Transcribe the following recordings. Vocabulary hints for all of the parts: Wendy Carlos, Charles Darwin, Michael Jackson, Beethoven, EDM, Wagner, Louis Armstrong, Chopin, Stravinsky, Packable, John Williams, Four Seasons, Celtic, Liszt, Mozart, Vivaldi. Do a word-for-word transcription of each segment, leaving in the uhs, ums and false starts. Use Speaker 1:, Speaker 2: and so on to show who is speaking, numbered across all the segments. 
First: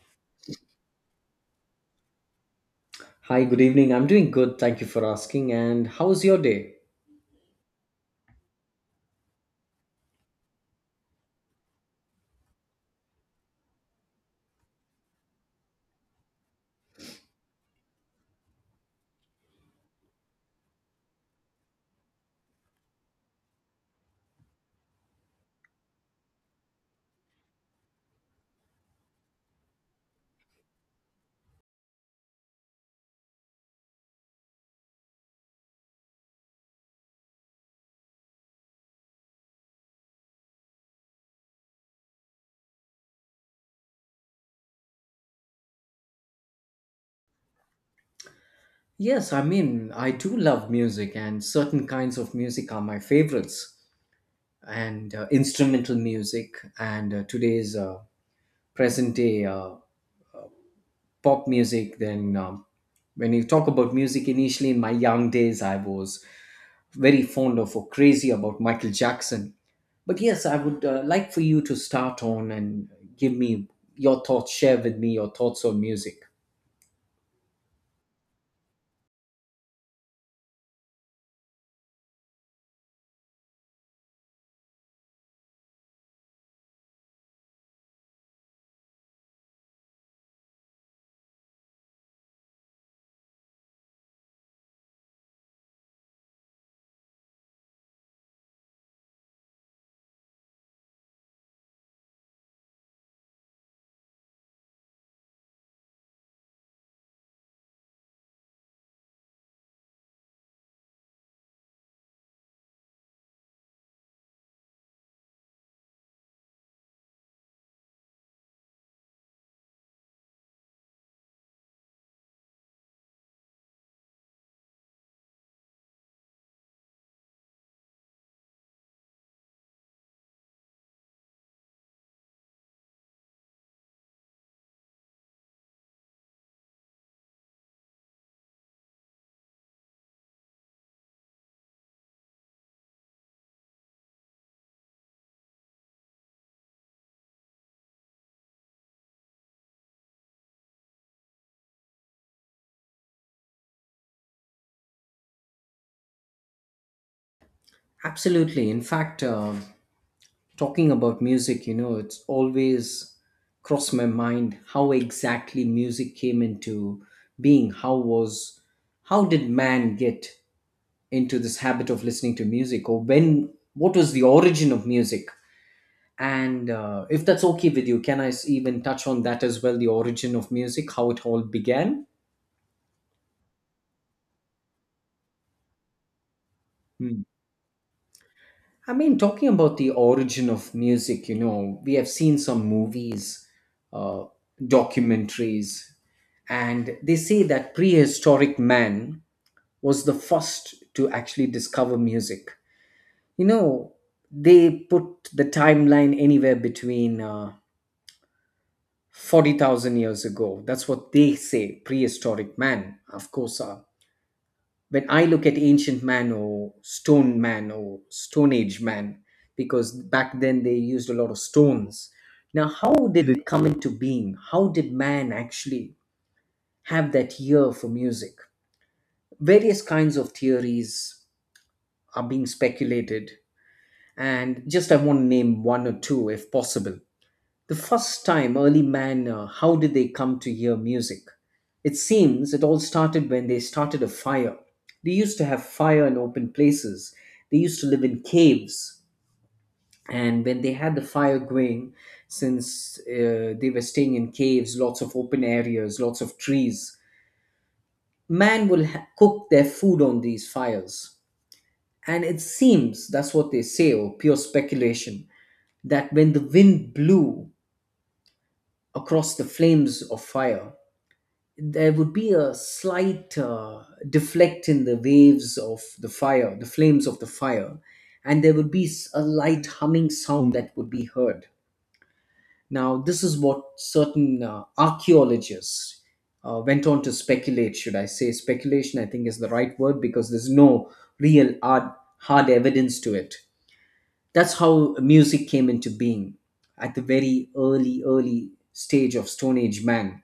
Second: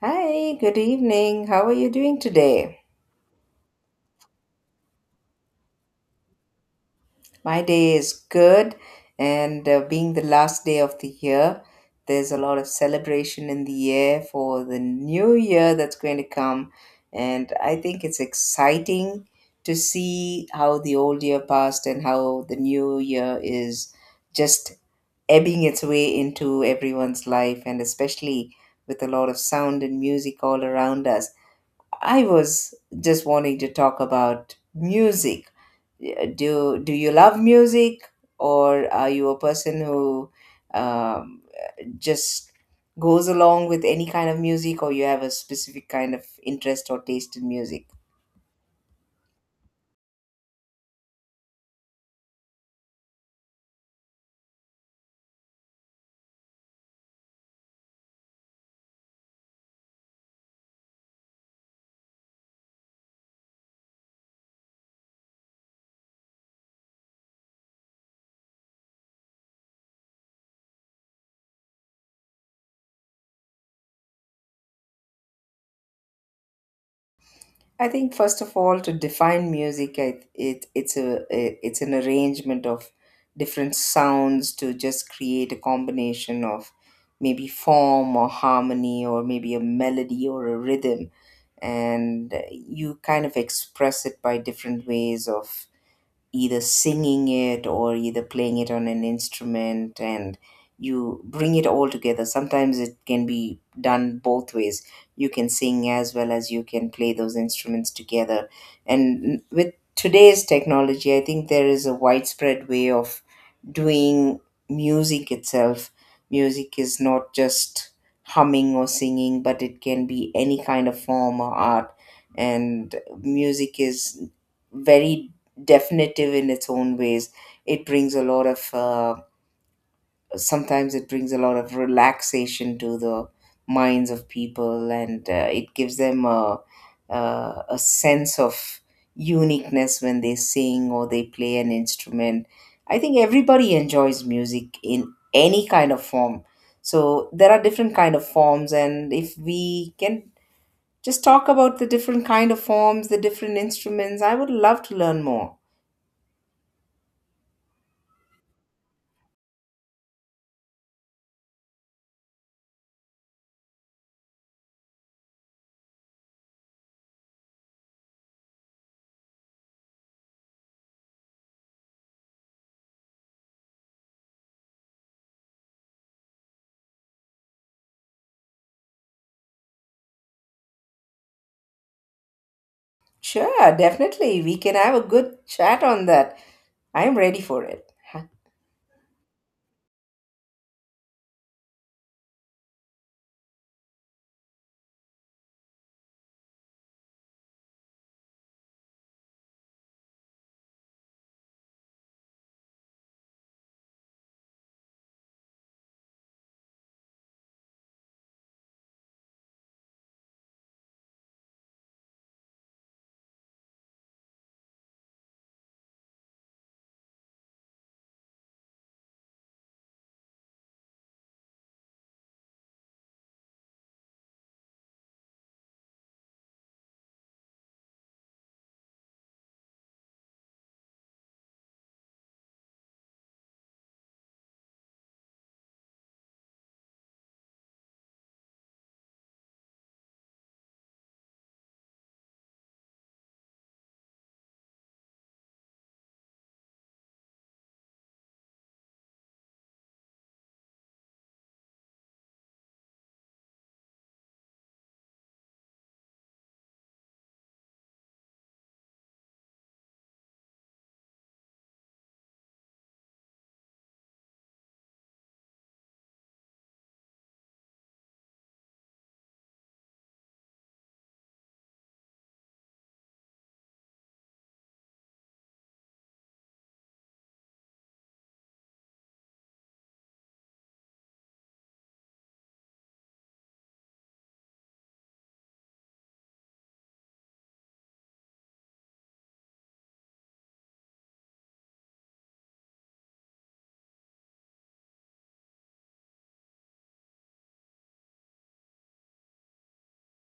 Speaker 1: Hi, good evening. How are you doing today?
Speaker 2: Hi, good evening. I'm doing good. Thank you for asking. And how's your day?
Speaker 1: My day is good, and uh, being the last day of the year, there's a lot of celebration in the air for the new year that's going to come. And I think it's exciting to see how the old year passed and how the new year is just ebbing its way into everyone's life, and especially with a lot of sound and music all around us. I was just wanting to talk about music. Yeah, Do do you love music, or are you a person who um, just goes along with any kind of music, or you have a specific kind of interest or taste in music?
Speaker 2: Yes, I mean, I do love music, and certain kinds of music are my favorites, and uh, instrumental music, and uh, today's uh, present day uh, pop music. Then, um, when you talk about music, initially in my young days, I was very fond of or crazy about Michael Jackson. But yes, I would uh, like for you to start on and give me your thoughts, share with me your thoughts on music.
Speaker 1: I think first of all, to define music, I, it it's a it's an arrangement of different sounds to just create a combination of maybe form or harmony or maybe a melody or a rhythm, and you kind of express it by different ways of either singing it or either playing it on an instrument, and you bring it all together. Sometimes it can be done both ways. You can sing as well as you can play those instruments together. And with today's technology, I think there is a widespread way of doing music itself. Music is not just humming or singing, but it can be any kind of form or art, and music is very definitive in its own ways. It brings a lot of uh, sometimes it brings a lot of relaxation to the minds of people, and uh, it gives them a, a a sense of uniqueness when they sing or they play an instrument. I think everybody enjoys music in any kind of form. So there are different kind of forms, and if we can just talk about the different kind of forms, the different instruments, I would love to learn more.
Speaker 2: Absolutely. In fact, uh, talking about music, you know, it's always crossed my mind how exactly music came into being. How was, how did man get into this habit of listening to music, or when? What was the origin of music? And uh, if that's okay with you, can I s- even touch on that as well? The origin of music, how it all began.
Speaker 1: Sure, definitely. We can have a good chat on that. I'm
Speaker 2: Hmm.
Speaker 1: ready for it. Huh.
Speaker 2: I mean, talking about the origin of music, you know, we have seen some movies, uh, documentaries, and they say that prehistoric man was the first to actually discover music. You know, they put the timeline anywhere between uh, forty thousand years ago. That's what they say, prehistoric man. Of course, uh, when I look at ancient man or stone man or stone age man, because back then they used a lot of stones. Now, how did it come into being? How did man actually have that ear for music? Various kinds of theories are being speculated, and just I want to name one or two if possible. The first time early man, uh, how did they come to hear music? It seems it all started when they started a fire. They used to have fire in open places, they used to live in caves. And when they had the fire going, since uh, they were staying in caves, lots of open areas, lots of trees, man will ha- cook their food on these fires. And it seems that's what they say, or pure speculation, that when the wind blew across the flames of fire, there would be a slight uh, deflect in the waves of the fire, the flames of the fire, and there would be s- a light humming sound that would be heard. Now, this is what certain uh, archaeologists uh, went on to speculate, should I say. Speculation, I think, is the right word because there's no real hard, hard evidence to it. That's how music came into being at the very early, early stage of Stone Age man.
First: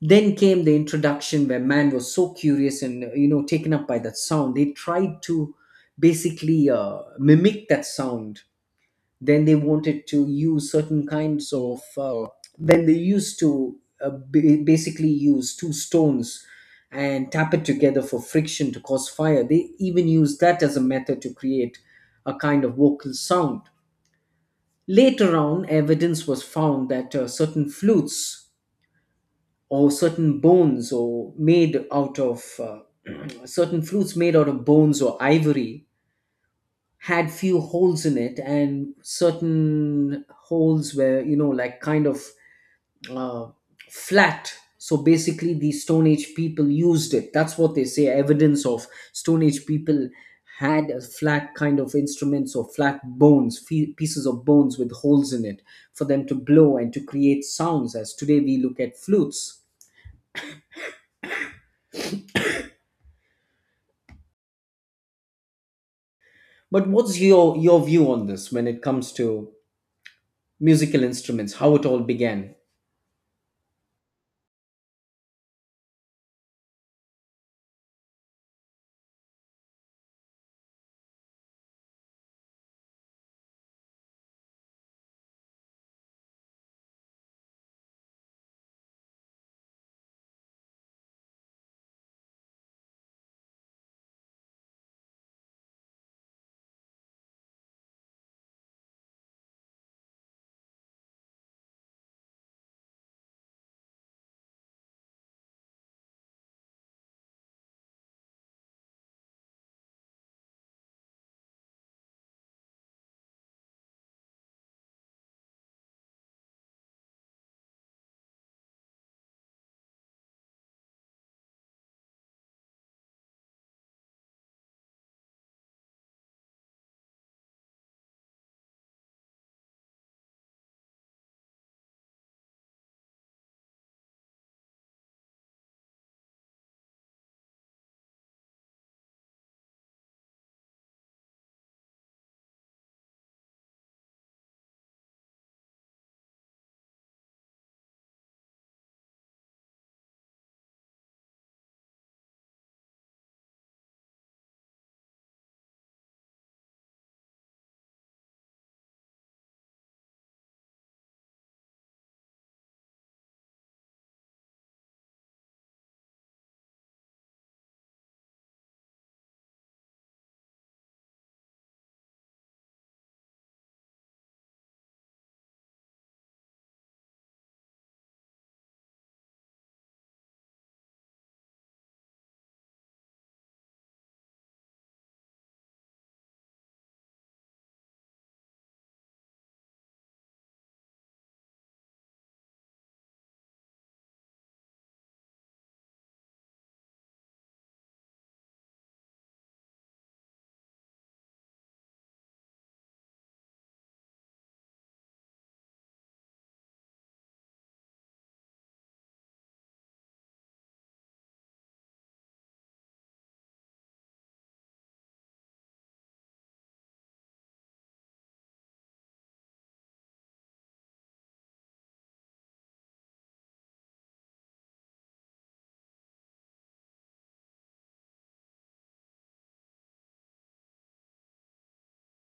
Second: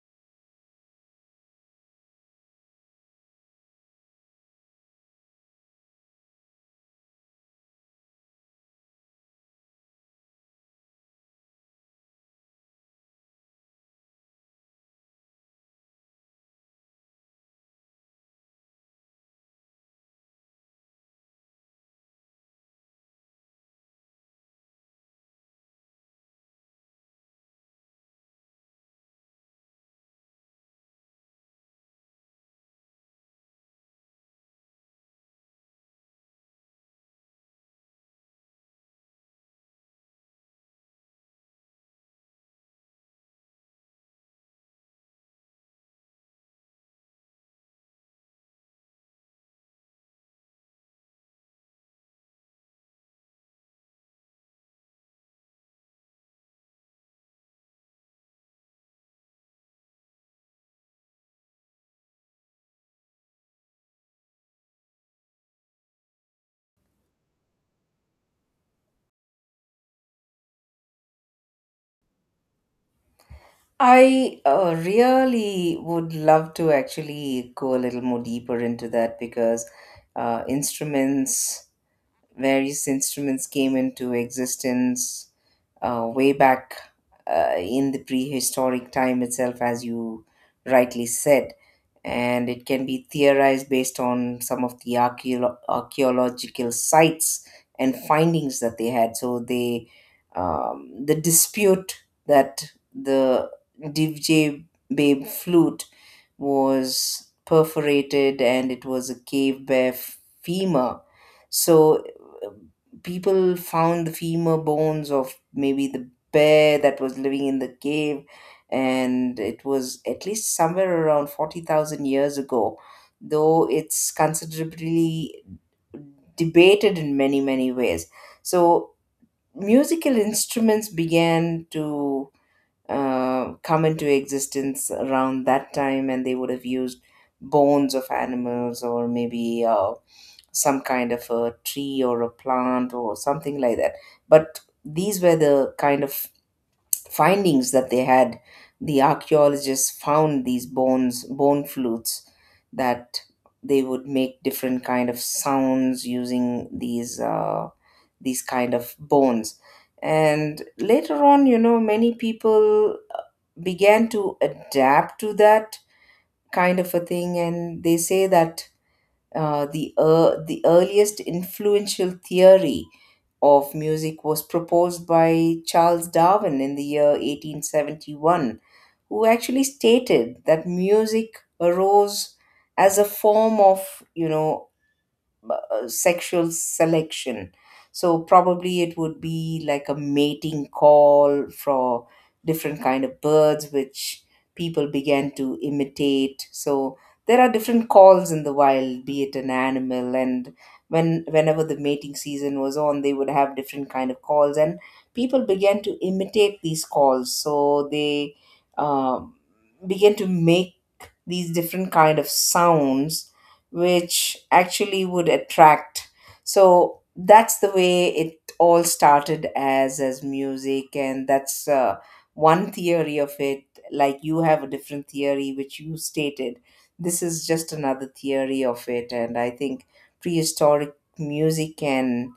Speaker 2: Then came the introduction where man was so curious and uh, you know taken up by that sound. They tried to basically uh, mimic that sound. Then they wanted to use certain kinds of uh, then they used to uh, ba- basically use two stones and tap it together for friction to cause fire. They even used that as a method to create a kind of vocal sound. Later on, evidence was found that uh, certain flutes or certain bones, or made out of uh, certain flutes made out of bones or ivory, had few holes in it, and certain holes were you know like kind of uh, flat. So basically the stone age people used it. That's what they say. Evidence of stone age people had a flat kind of instruments or flat bones, fe- pieces of bones with holes in it, for them to blow and to create sounds, as today we look at flutes. But what's your your view on this when it comes to musical instruments? How it all began?
Speaker 1: I uh, really would love to actually go a little more deeper into that because uh, instruments, various instruments came into existence uh, way back uh, in the prehistoric time itself, as you rightly said. And it can be theorized based on some of the archeolo- archaeological sites and findings that they had. So they, um, the dispute that the D J babe flute was perforated, and it was a cave bear femur. So people found the femur bones of maybe the bear that was living in the cave, and it was at least somewhere around forty thousand years ago, though it's considerably debated in many many ways. So musical instruments began to uh, come into existence around that time, and they would have used bones of animals or maybe uh, some kind of a tree or a plant or something like that. But these were the kind of findings that they had. The archaeologists found these bones, bone flutes, that they would make different kind of sounds using these uh, these kind of bones. And later on, you know, many people began to adapt to that kind of a thing, and they say that uh, the, ear the earliest influential theory of music was proposed by Charles Darwin in the year eighteen seventy-one, who actually stated that music arose as a form of, you know, uh, sexual selection. So probably it would be like a mating call for different kind of birds, which people began to imitate. So there are different calls in the wild, be it an animal, and when whenever the mating season was on, they would have different kind of calls, and people began to imitate these calls. So they uh, began to make these different kind of sounds which actually would attract. So that's the way it all started as as music, and that's uh, one theory of it. Like you have a different theory which you stated. This is just another theory of it, and I think prehistoric music can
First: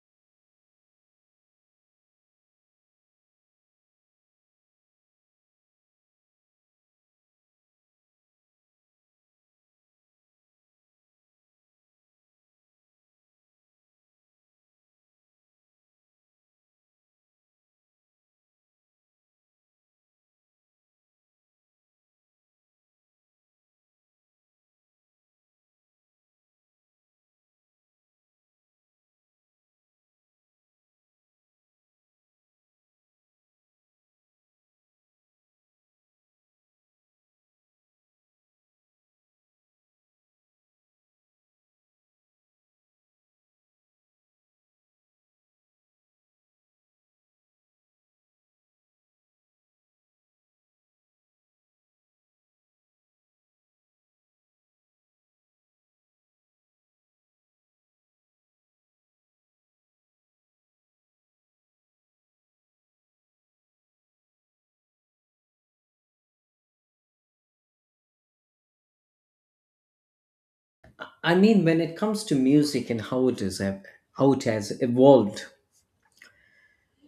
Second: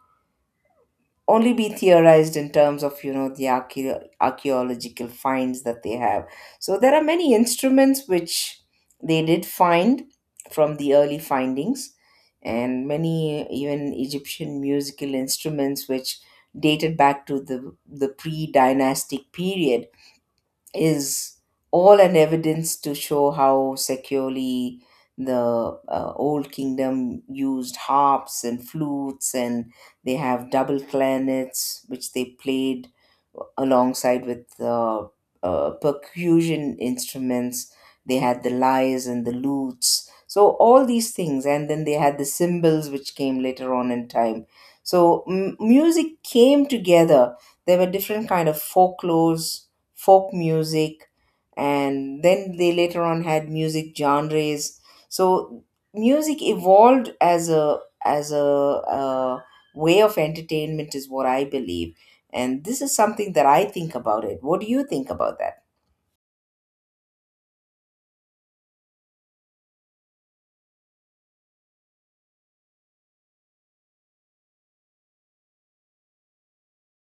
Speaker 1: only be theorized in terms of, you know, the archae- archaeological finds that they have. So there are many instruments which they did find from the early findings, and many even Egyptian musical instruments which dated back to the the pre-dynastic period is all an evidence to show how securely the uh, old kingdom used harps and flutes, and they have double clarinets which they played alongside with uh, uh, percussion instruments. They had the lyres and the lutes, so all these things, and then they had the cymbals which came later on in time. So m- music came together. There were different kind of folklores, folk music, and then they later on had music genres. So music evolved as a as a, uh way of entertainment is what I believe, and this is something that I think about it. What do you think about that?
Speaker 2: I mean, when it comes to music and how it is ev- how it has evolved.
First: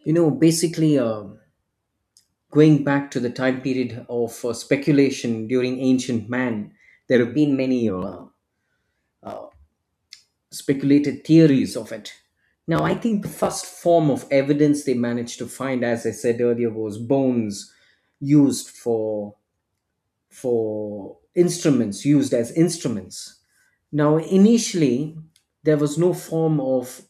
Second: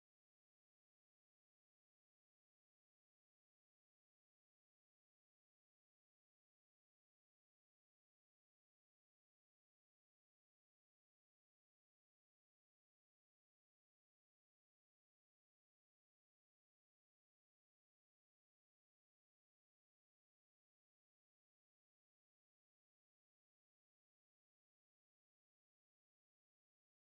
Speaker 2: You know, basically, uh, going back to the time period of uh, speculation during ancient man, there have been many uh, uh, speculated theories of it. Now, I think the first form of evidence they managed to find, as I said earlier, was bones used for for instruments, used as instruments. Now, initially, there was no form of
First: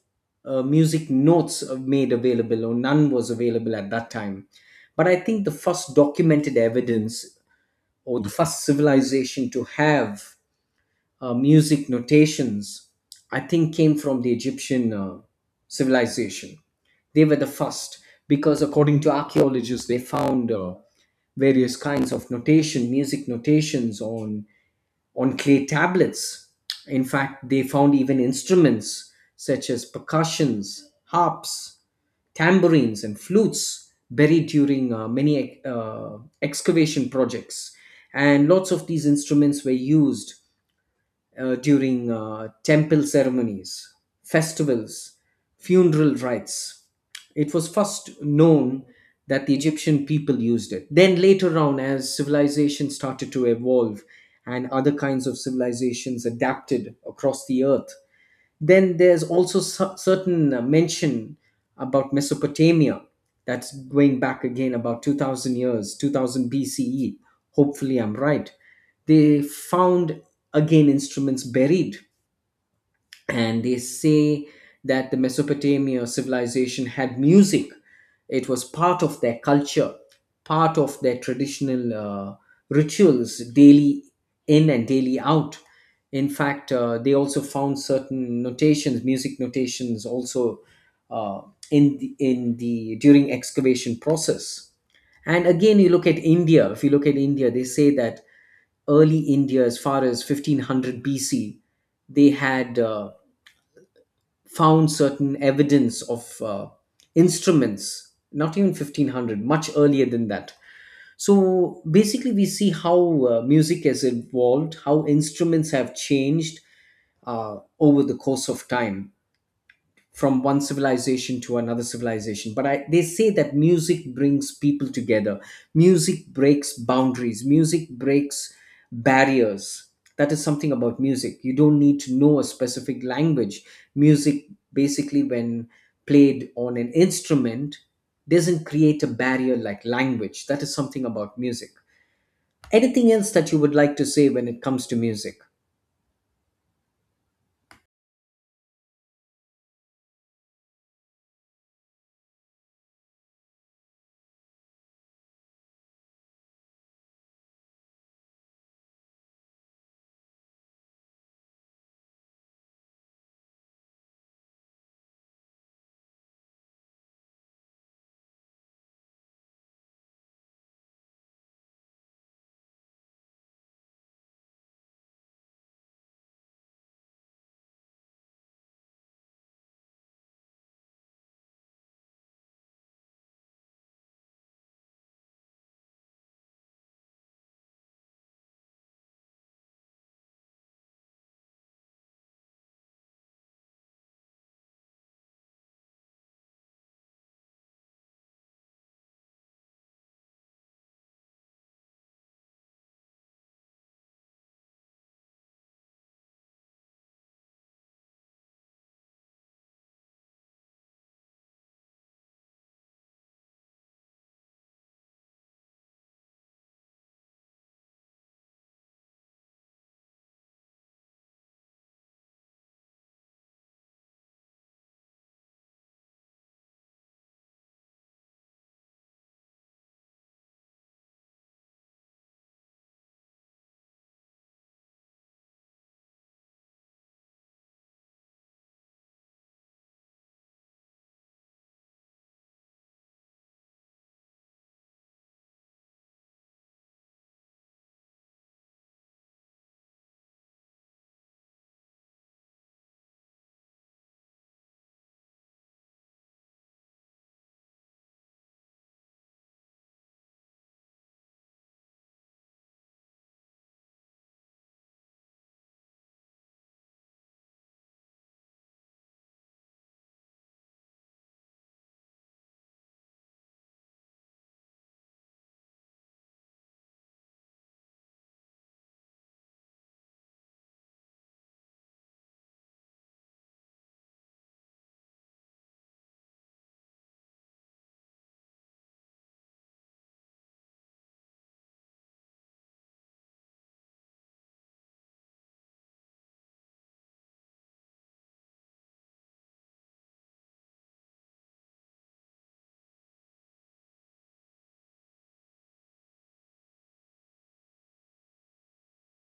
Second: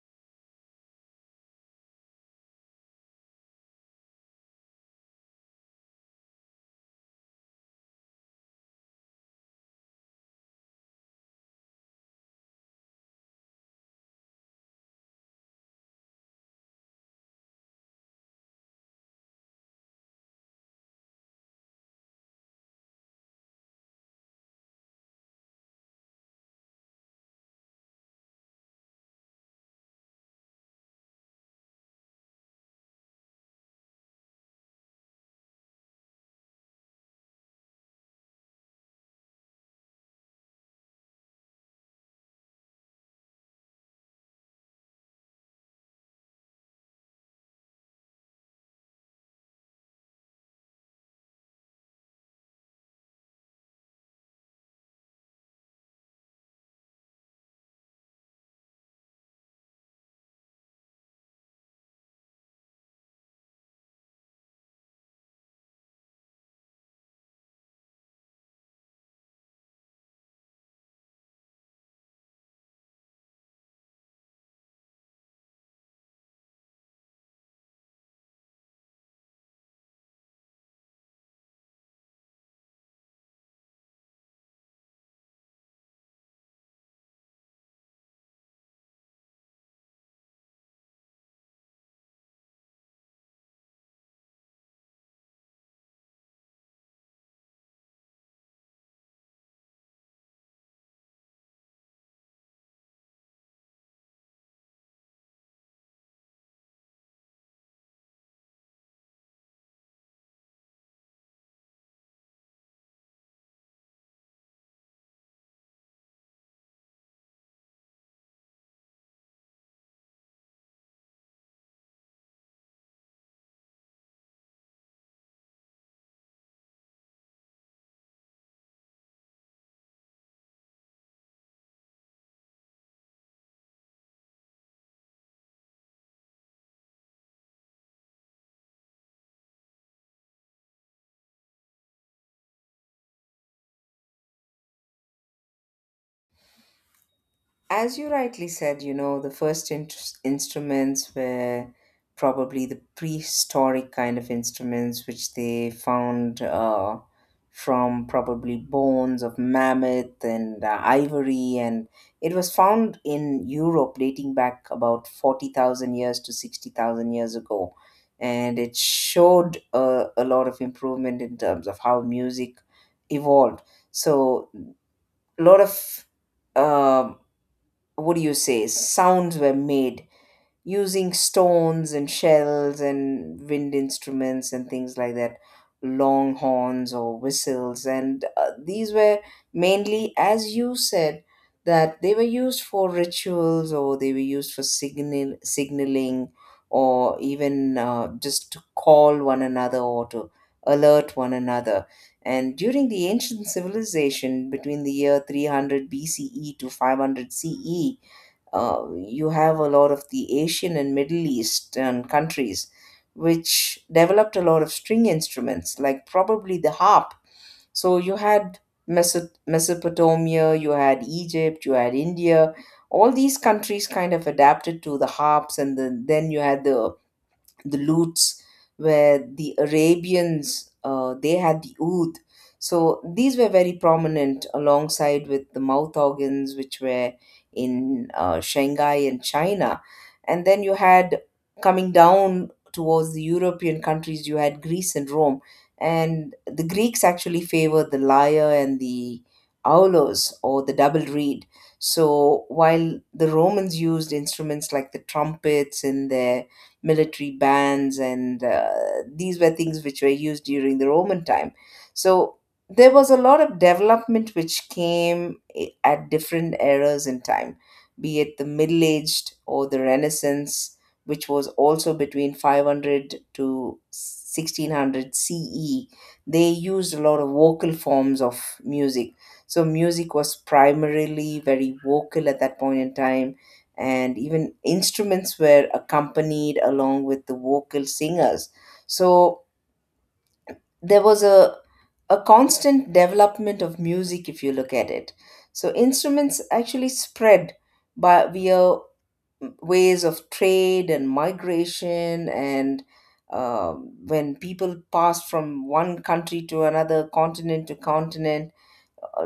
Speaker 2: uh, music notes made available, or none was available at that time. But I think the first documented evidence, or the first civilization to have uh, music notations, I think came from the Egyptian uh, civilization. They were the first because, according to archaeologists, they found uh, various kinds of notation, music notations, on on clay tablets. In fact, they found even instruments such as percussions, harps, tambourines, and flutes buried during uh, many uh, excavation projects. And lots of these instruments were used uh, during uh, temple ceremonies, festivals, funeral rites. It was first known that the Egyptian people used it. Then later on, as civilization started to evolve and other kinds of civilizations adapted across the earth, then there's also cer- certain uh, mention about Mesopotamia, that's going back again about two thousand years, two thousand B C E. Hopefully, I'm right. They found again instruments buried, and they say that the Mesopotamia civilization had music. It was part of their culture, part of their traditional uh, rituals, daily in and daily out. In fact, uh, they also found certain notations, music notations, also uh, in the, in the during excavation process. And again, you look at India. If you look at India, they say that early India, as far as fifteen hundred B C, they had uh, found certain evidence of uh, instruments, not even fifteen hundred, much earlier than that. So basically, we see how uh, music has evolved, how instruments have changed uh, over the course of time, from one civilization to another civilization, but I, they say that music brings people together, music breaks boundaries, music breaks barriers. That is something about music: you don't need to know a specific language. Music, basically, when played on an instrument, doesn't create a barrier like language. That is something about music. Anything else that you would like to say when it comes to music?
Speaker 1: As you rightly said, you know, the first in- instruments were probably the prehistoric kind of instruments which they found uh, from probably bones of mammoth and uh, ivory. And it was found in Europe dating back about forty thousand years to sixty thousand years ago. And it showed uh, a lot of improvement in terms of how music evolved. So, a lot of um, what do you say, sounds were made using stones and shells and wind instruments and things like that, long horns or whistles. And uh, these were mainly, as you said, that they were used for rituals or they were used for signal, signaling or even uh, just to call one another or to alert one another. And during the ancient civilization between the year three hundred B C E to five hundred C E, uh, you have a lot of the Asian and Middle Eastern countries which developed a lot of string instruments, like probably the harp. So you had Meso- Mesopotamia, you had Egypt, you had India. All these countries kind of adapted to the harps, and then then you had the the lutes, where the Arabians, uh, they had the oud. So these were very prominent alongside with the mouth organs, which were in uh, Shanghai and China. And then you had, coming down towards the European countries, you had Greece and Rome, and the Greeks actually favored the lyre and the aulos or the double reed. So while the Romans used instruments like the trumpets in their military bands, and uh, these were things which were used during the Roman time. So there was a lot of development which came i- at different eras in time, be it the Middle Aged or the Renaissance, which was also between five hundred to sixteen hundred C E. They used a lot of vocal forms of music. So music was primarily very vocal at that point in time, and even instruments were accompanied along with the vocal singers. So there was a a constant development of music if you look at it. So instruments actually spread by via ways of trade and migration, and uh, when people passed from one country to another, continent to continent,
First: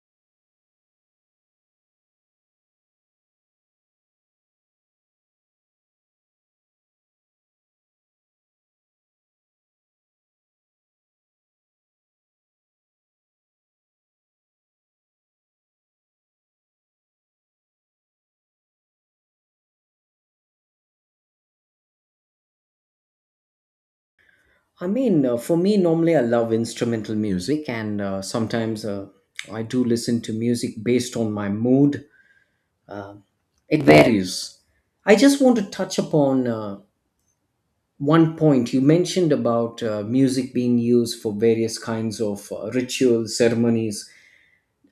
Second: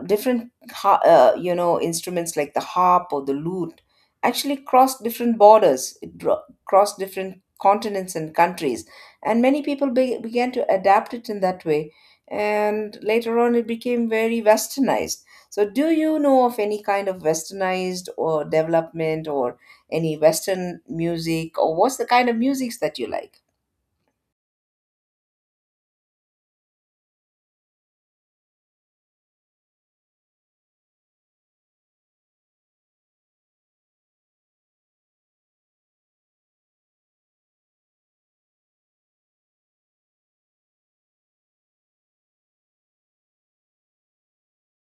Speaker 1: different ha- uh, you know, instruments like the harp or the lute actually crossed different borders. It dro- crossed different continents and countries, and many people be- began to adapt it in that way, and later on it became very westernized. So do you know of any kind of westernized or development or any western music, or what's the kind of musics that you like?
Speaker 2: I mean, uh, for me, normally I love instrumental music, and uh, sometimes uh, I do listen to music based on my mood. Uh, it varies. I just want to touch upon uh, one point you mentioned about uh, music being used for various kinds of uh, rituals, ceremonies.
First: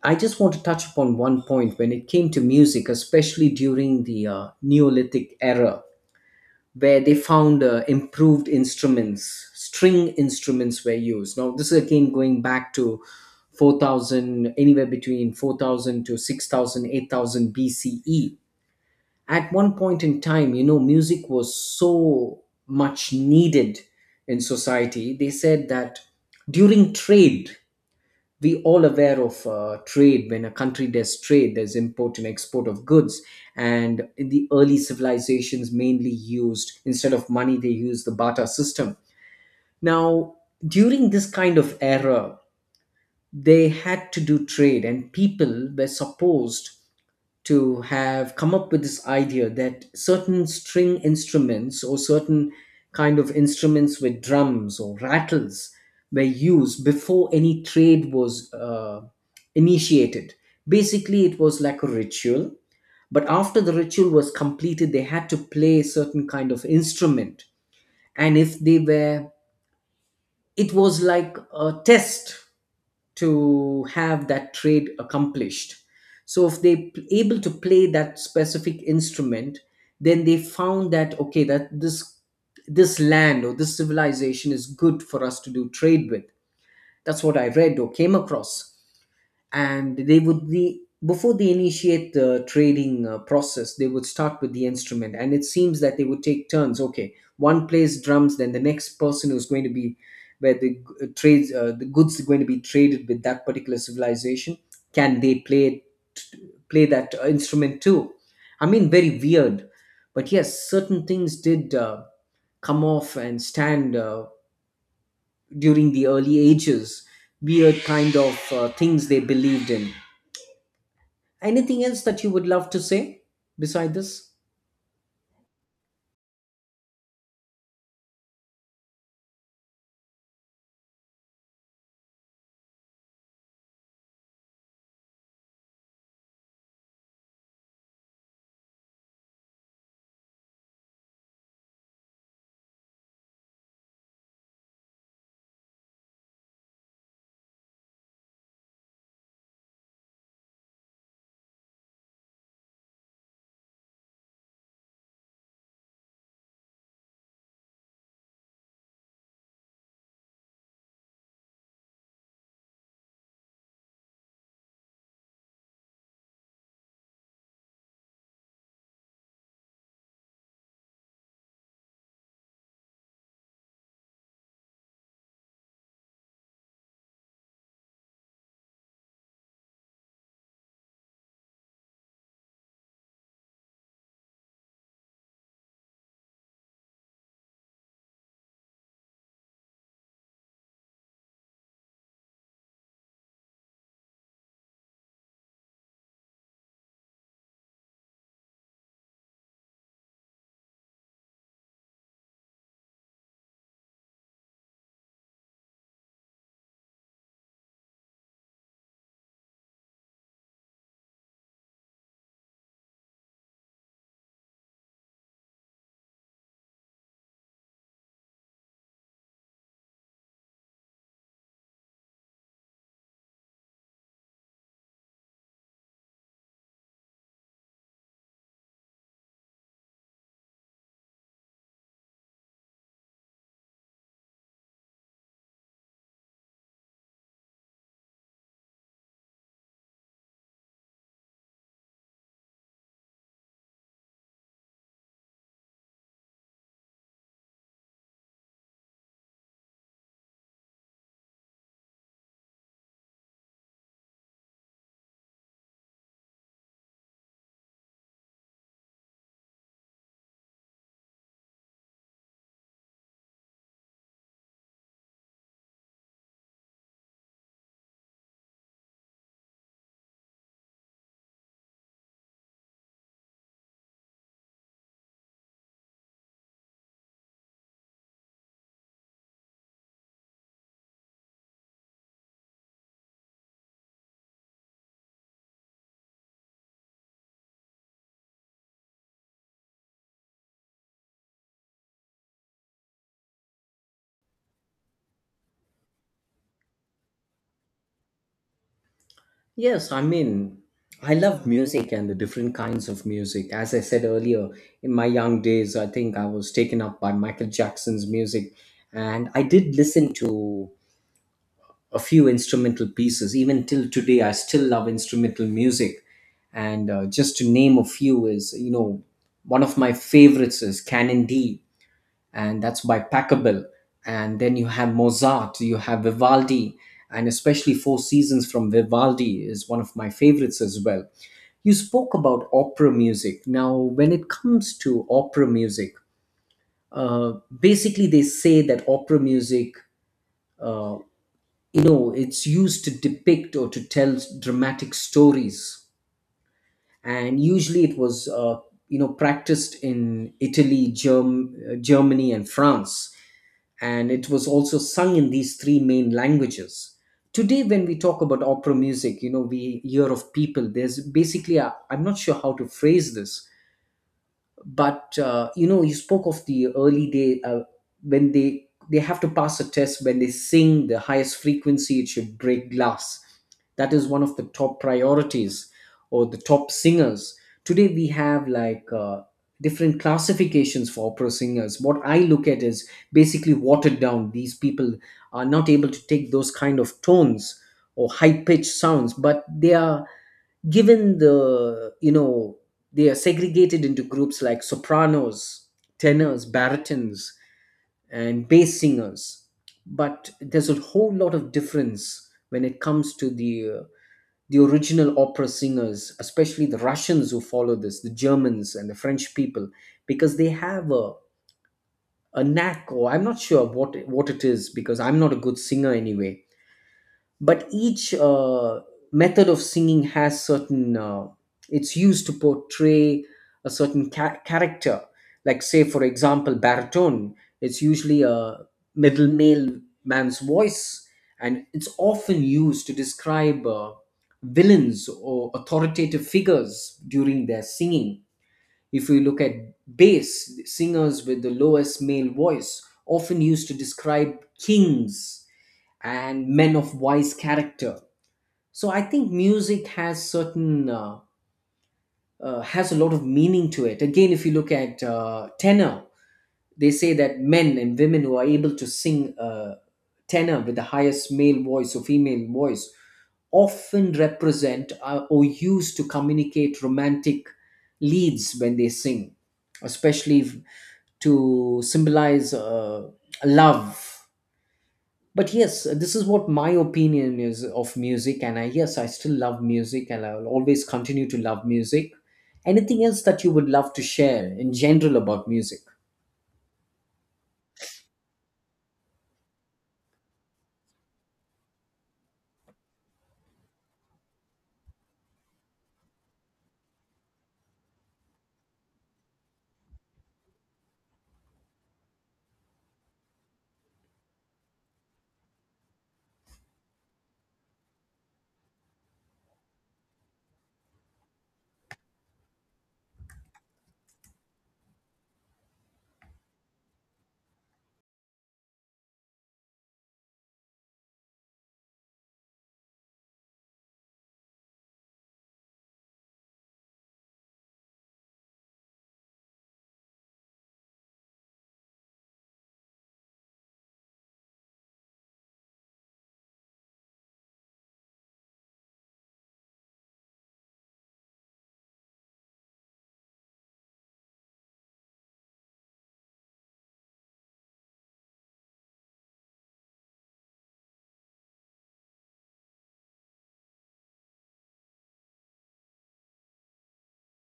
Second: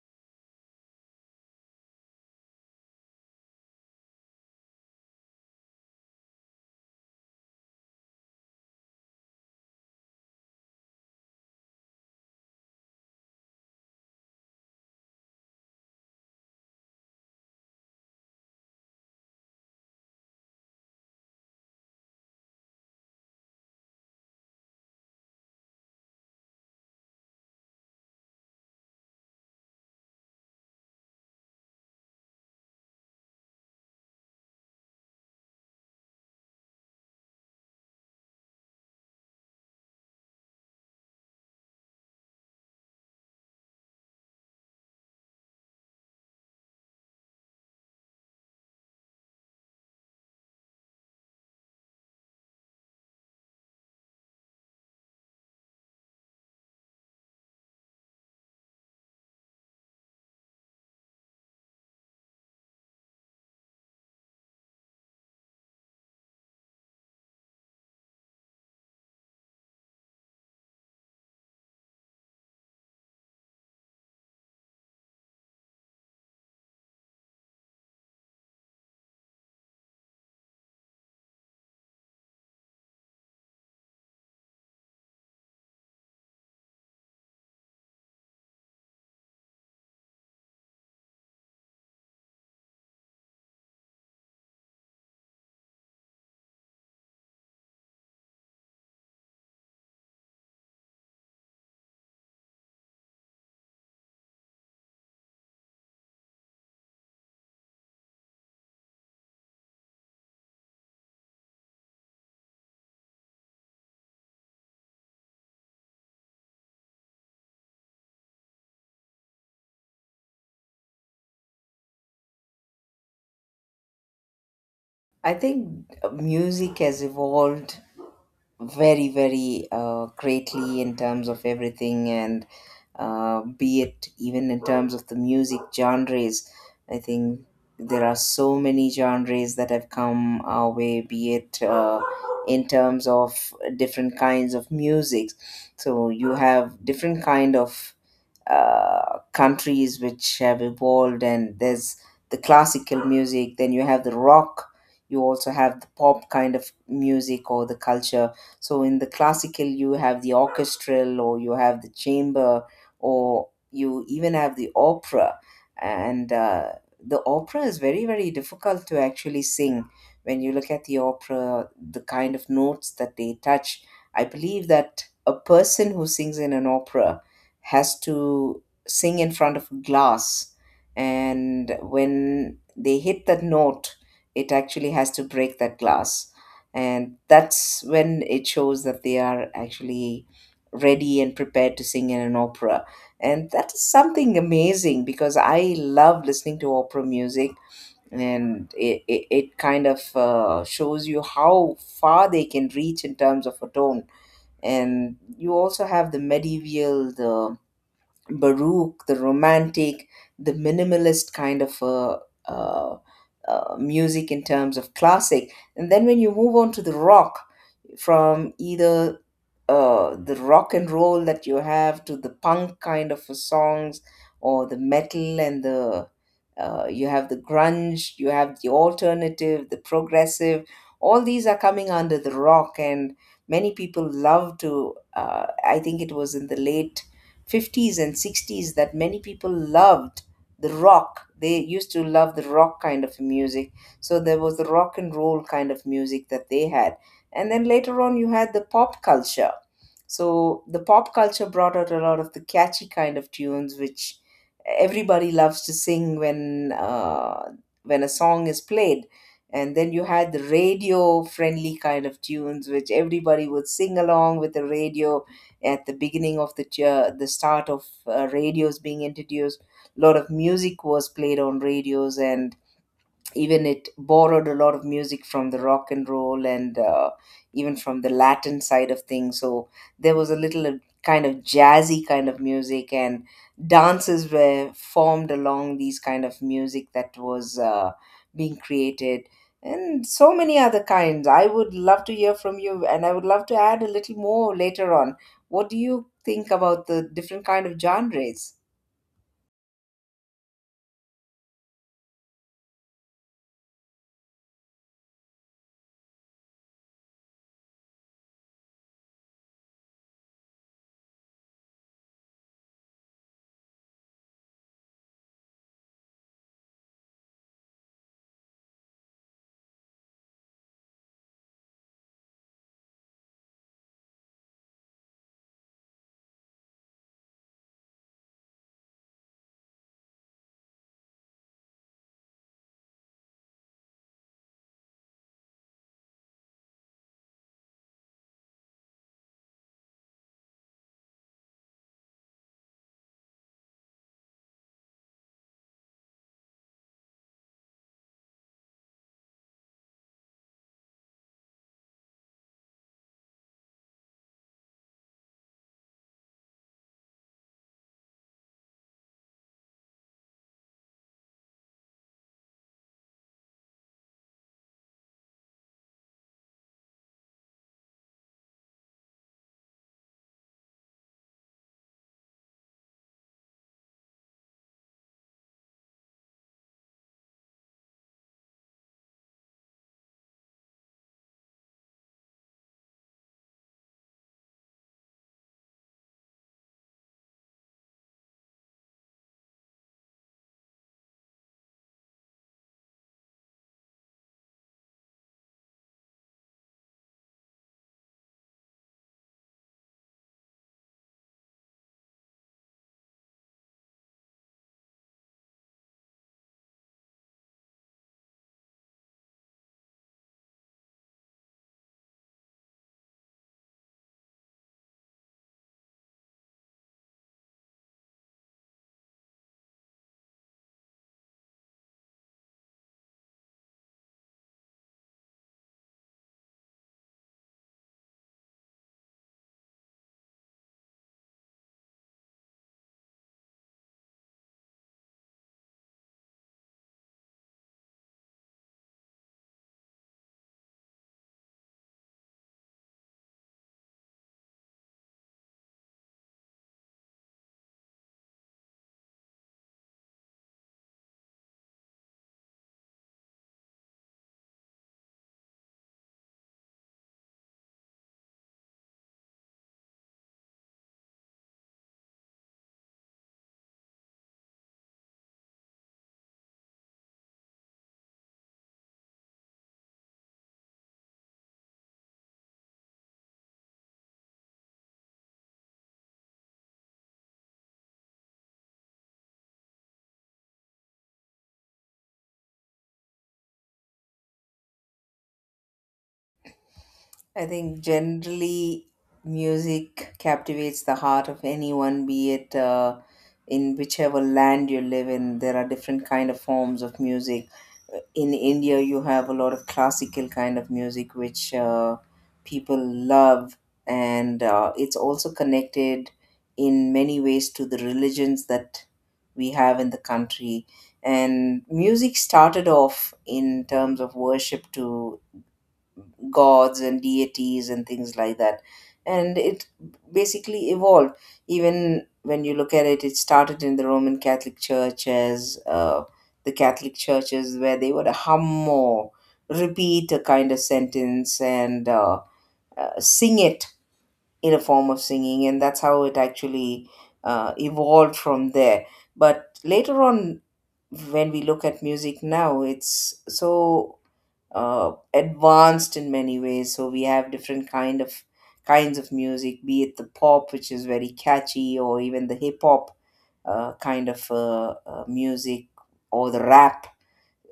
Speaker 2: I just want to touch upon one point when it came to music, especially during the uh, Neolithic era, where they found uh, improved instruments, string instruments were used. Now, this is again going back to four thousand, anywhere between four thousand to six thousand, eight thousand BCE. At one point in time, you know music was so much needed in society. They said that during trade, we all aware of uh, trade. When a country does trade, there's import and export of goods, and in the early civilizations, mainly, used instead of money, they used the barter system. Now, during this kind of era, they had to do trade, and people were supposed to have come up with this idea that certain string instruments or certain kind of instruments with drums or rattles were used before any trade was uh, initiated. Basically, it was like a ritual, but after the ritual was completed, they had to play a certain kind of instrument. And if they were, it was like a test to have that trade accomplished. So if they p- able to play that specific instrument, then they found that okay, that this this land or this civilization is good for us to do trade with. That's what I read or came across. And they would be, before they initiate the trading uh, process, they would start with the instrument, and it seems that they would take turns: okay, one plays drums, then the next person who's going to be where the uh, trades, uh, the goods are going to be traded with, that particular civilization, can they play play that uh, instrument too? I mean, very weird, but yes, certain things did uh, come off and stand uh, during the early ages. Weird kind of uh, things they believed in. Anything else that you would love to say beside this?
Speaker 1: I think uh, music has evolved very very uh, greatly in terms of everything, and uh, be it even in terms of the music genres, I think there are so many genres that have come our way, be it uh, in terms of different kinds of music. So you have different kind of uh, countries which have evolved, and there's the classical music, then you have the rock, you also have the pop kind of music or the culture. So in the classical you have the orchestral, or you have the chamber, or you even have the opera. And uh, the opera is very very difficult to actually sing. When you look at the opera, the kind of notes that they touch, I believe that a person who sings in an opera has to sing in front of a glass, and when they hit that note, it actually has to break that glass, and that's when it shows that they are actually ready and prepared to sing in an opera. And that is something amazing because I love listening to opera music, and it, it, it kind of uh, shows you how far they can reach in terms of a tone. And you also have the medieval, the baroque, the romantic, the minimalist kind of uh, uh, uh, music in terms of classic. And then when you move on to the rock, from either uh, the rock and roll that you have to the punk kind of a songs or the metal and the uh, you have the grunge, you have the alternative, the progressive. All these are coming under the rock. And many people love to uh, I think it was in the late fifties and sixties that many people loved the rock. They used to love the rock kind of music. So there was the rock and roll kind of music that they had, and then later on, you had the pop culture. So the pop culture brought out a lot of the catchy kind of tunes, which everybody loves to sing when uh, when a song is played. And then you had the radio friendly kind of tunes, which everybody would sing along with the radio at the beginning of the tu- the start of uh, radios being introduced. A lot of music was played on radios, and even it borrowed a lot of music from the rock and roll, and uh, even from the Latin side of things. So there was a little uh, kind of jazzy kind of music, and dances were formed along these kind of music that was uh, being created. And so many other kinds. I would love to hear from you, and I would love to add a little more later on. What do you think about the different kind of genres?
Speaker 2: Yes, I mean, I love music and the different kinds of music. As I said earlier, in my young days, I think I was taken up by Michael Jackson's music, and I did listen to a few instrumental pieces. Even till today, I still love instrumental music. And uh, just to name a few is, you know, one of my favorites is Canon D, and that's by Packable. And then you have Mozart, you have Vivaldi, and especially Four Seasons from Vivaldi is one of my favorites as well. You spoke about opera music. Now, when it comes to opera music, uh, basically they say that opera music, uh, you know, it's used to depict or to tell dramatic stories, and usually it was, uh, you know, practiced in Italy, Germ- Germany, and France, and it was also sung in these three main languages. Today, when we talk about opera music, you know, we hear of people, there's basically, i am not sure how to phrase this, but uh, you know, you spoke of the early day uh, when they they have to pass a test. When they sing the highest frequency, it should break glass. That is one of the top priorities, or the top singers. Today we have like, uh, different classifications for opera singers. What i look at is basically watered down. These people are not able to take those kind of tones or high pitched sounds, but they are given the you know they are segregated into groups like sopranos, tenors, baritons, and bass singers. But there's a whole lot of difference when it comes to the uh, the original opera singers, especially the russians who follow this, the germans and the french people, because they have a, a knack, or i'm not sure what what it is, because i'm not a good singer anyway. But each uh, method of singing has certain uh, it's used to portray a certain ca- character. Like, say for example, baritone, it's usually a middle male man's voice, and it's often used to describe, uh, villains or authoritative figures during their singing. If we look at bass singers, with the lowest male voice, often used to describe kings and men of wise character. So I think music has certain uh, uh, has a lot of meaning to it. Again, if you look at, uh, tenor, they say that men and women who are able to sing uh, tenor, with the highest male voice or female voice, often represent, uh, or used to communicate romantic leads when they sing, especially if- to symbolize, uh, love. But yes, this is what my opinion is of music, and i yes, i still love music, and i will always continue to love music. Anything else that you would love to share in general about music?
Speaker 1: I think generally music captivates the heart of anyone, be it uh, in whichever land you live in. There are different kind of forms of music. In India, you have a lot of classical kind of music which uh, people love, and uh, it's also connected in many ways to the religions that we have in the country. And music started off in terms of worship to gods and deities and things like that. And it basically evolved. Even when you look at it, it started in the Roman Catholic Church as uh, the Catholic churches, where they would hum or repeat a kind of sentence and uh, uh, sing it in a form of singing. And that's how it actually uh, evolved from there. But later on, when we look at music now, it's so uh, advanced in many ways. So we have different kind of kinds of music, be it the pop, which is very catchy, or even the hip hop uh, kind of uh, uh, music, or the rap.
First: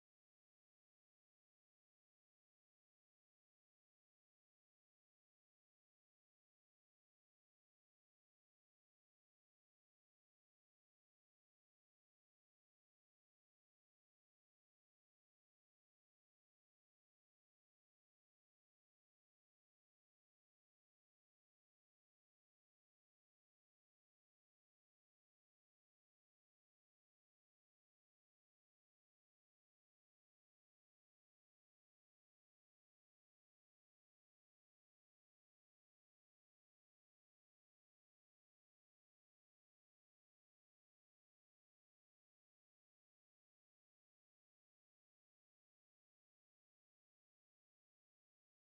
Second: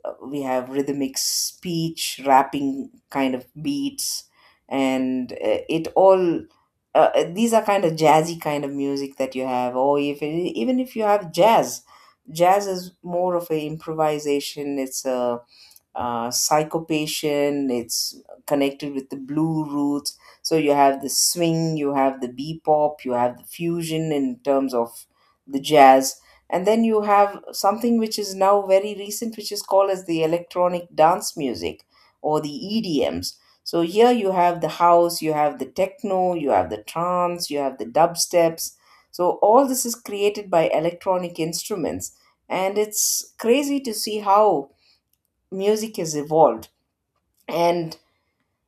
Speaker 1: Uh, we have rhythmic speech, rapping kind of beats, and uh, it all uh, uh, these are kind of jazzy kind of music that you have. Or if even if you have jazz, jazz is more of a improvisation. It's a uh, psychopatient, it's connected with the blue roots. So you have the swing, you have the bebop, you have the fusion in terms of the jazz. And then you have something which is now very recent, which is called as the electronic dance music or the E D Ms. So here you have the house, you have the techno, you have the trance, you have the dubsteps. So all this is created by electronic instruments. And it's crazy to see how music has evolved. And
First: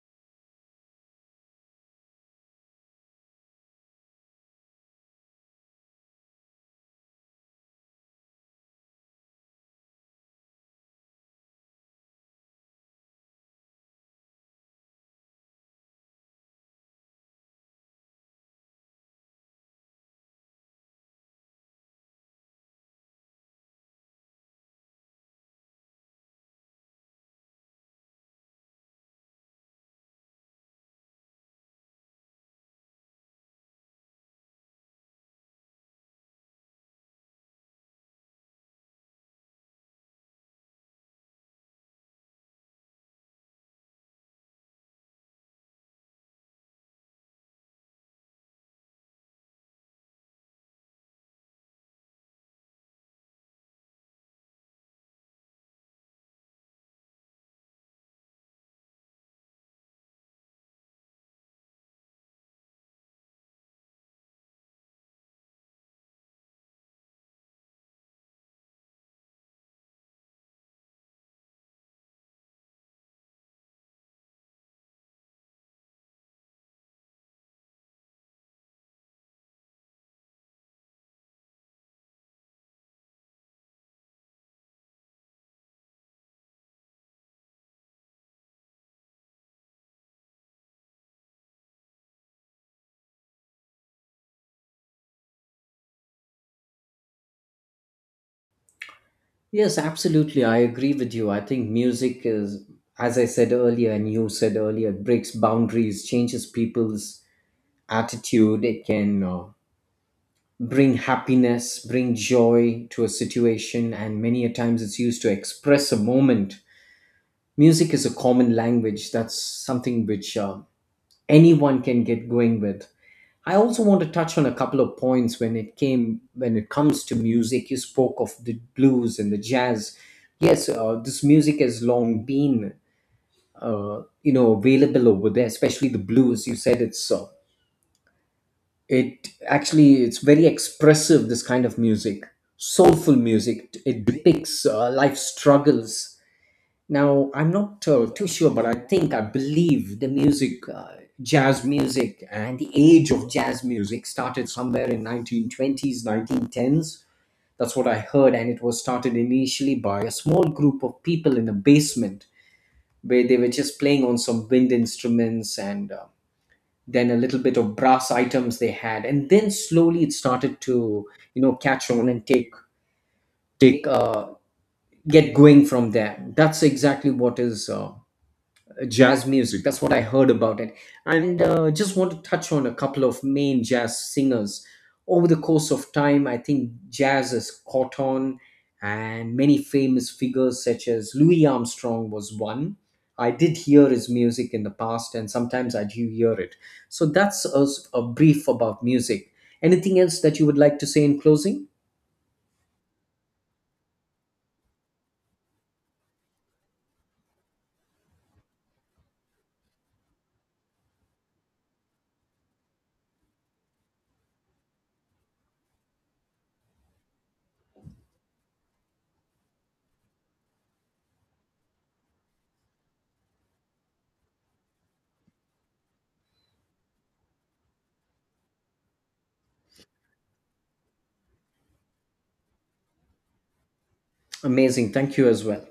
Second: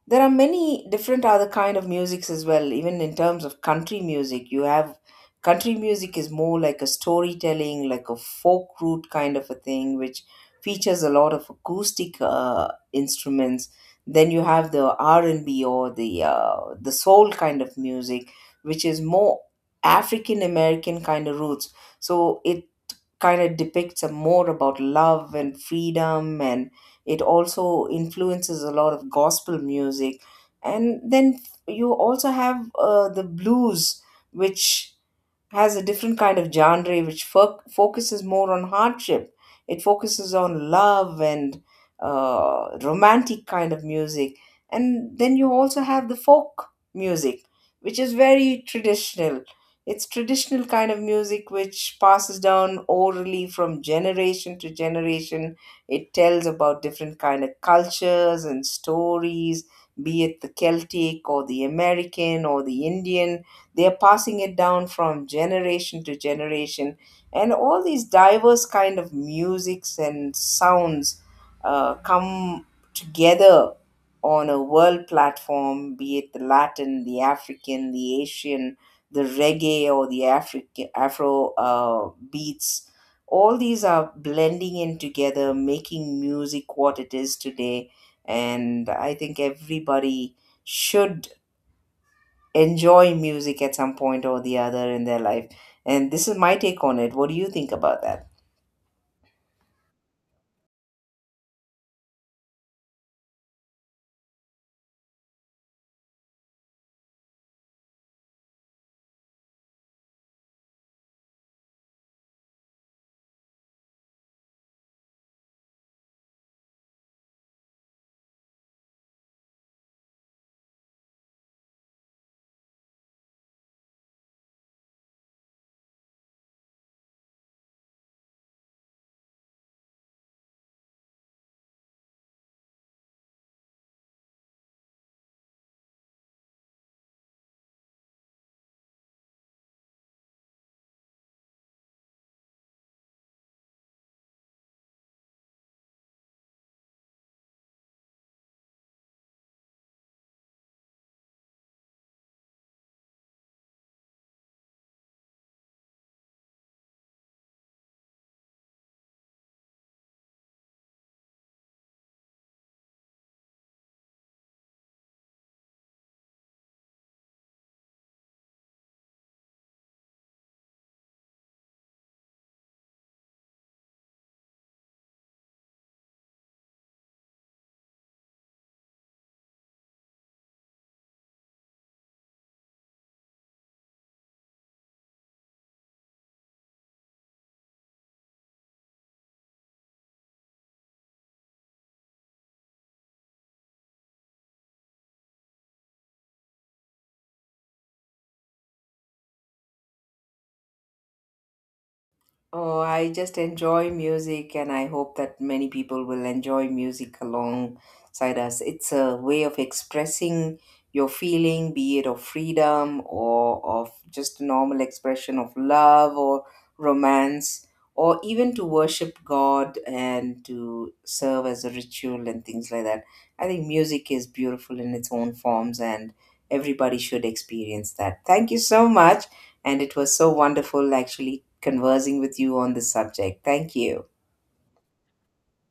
Speaker 1: there are many different other kind of musics as well. Even in terms of country music, you have, country music is more like a storytelling, like a folk root kind of a thing, which features a lot of acoustic uh, instruments. Then you have the R and B or the uh, the soul kind of music, which is more African American kind of roots. So it kind of depicts a more about love and freedom, and it also influences a lot of gospel music. And then you also have uh, the blues, which has a different kind of genre, which fo- focuses more on hardship. It focuses on love and uh, romantic kind of music. And then you also have the folk music, which is very traditional. It's traditional kind of music which passes down orally from generation to generation. It tells about different kind of cultures and stories, be it the Celtic or the American or the Indian. They are passing it down from generation to generation, and all these diverse kind of musics and sounds uh, come together on a world platform, be it the Latin, the African, the Asian, the reggae or the African Afro uh, beats. All these are blending in together, making music what it is today. And I think everybody should enjoy music at some point or the other in their life. And this is my take on it. What do you think about that?
Speaker 2: Yes, absolutely, I agree with you. I think music is, as I said earlier and you said earlier, it breaks boundaries, changes people's attitude. It can uh, bring happiness, bring joy to a situation, and many a times it's used to express a moment. Music is a common language. That's something which, uh, anyone can get going with. I also want to touch on a couple of points when it came when it comes to music. You spoke of the blues and the jazz. Yes, uh, this music has long been uh, you know, available over there, especially the blues. You said it's uh, it actually it's very expressive. This kind of music, soulful music. It depicts, uh, life struggles. Now, I'm not uh, too sure, but I think I believe the music, uh, jazz music, and the age of jazz music started somewhere in nineteen twenties, nineteen tens. That's what I heard, and it was started initially by a small group of people in a basement, where they were just playing on some wind instruments, and uh, then a little bit of brass items they had, and then slowly it started to, you know, catch on and take take uh, get going from there. That's exactly what is. Uh, jazz music. That's what I heard about it. And uh, just want to touch on a couple of main jazz singers. Over the course of time, I think jazz has caught on, and many famous figures such as Louis Armstrong was one. I did hear his music in the past, and sometimes I do hear it. So that's a, a brief about music. Anything else that you would like to say in closing?
Speaker 1: Oh, I just enjoy music, and I hope that many people will enjoy music alongside us. It's a way of expressing your feeling, be it of freedom or of just normal expression of love or romance, or even to worship God and to serve as a ritual and things like that. I think music is beautiful in its own forms, and everybody should experience that. Thank you so much. And it was so wonderful actually conversing with you on this subject. Thank you.
Speaker 2: Amazing. Thank you as well.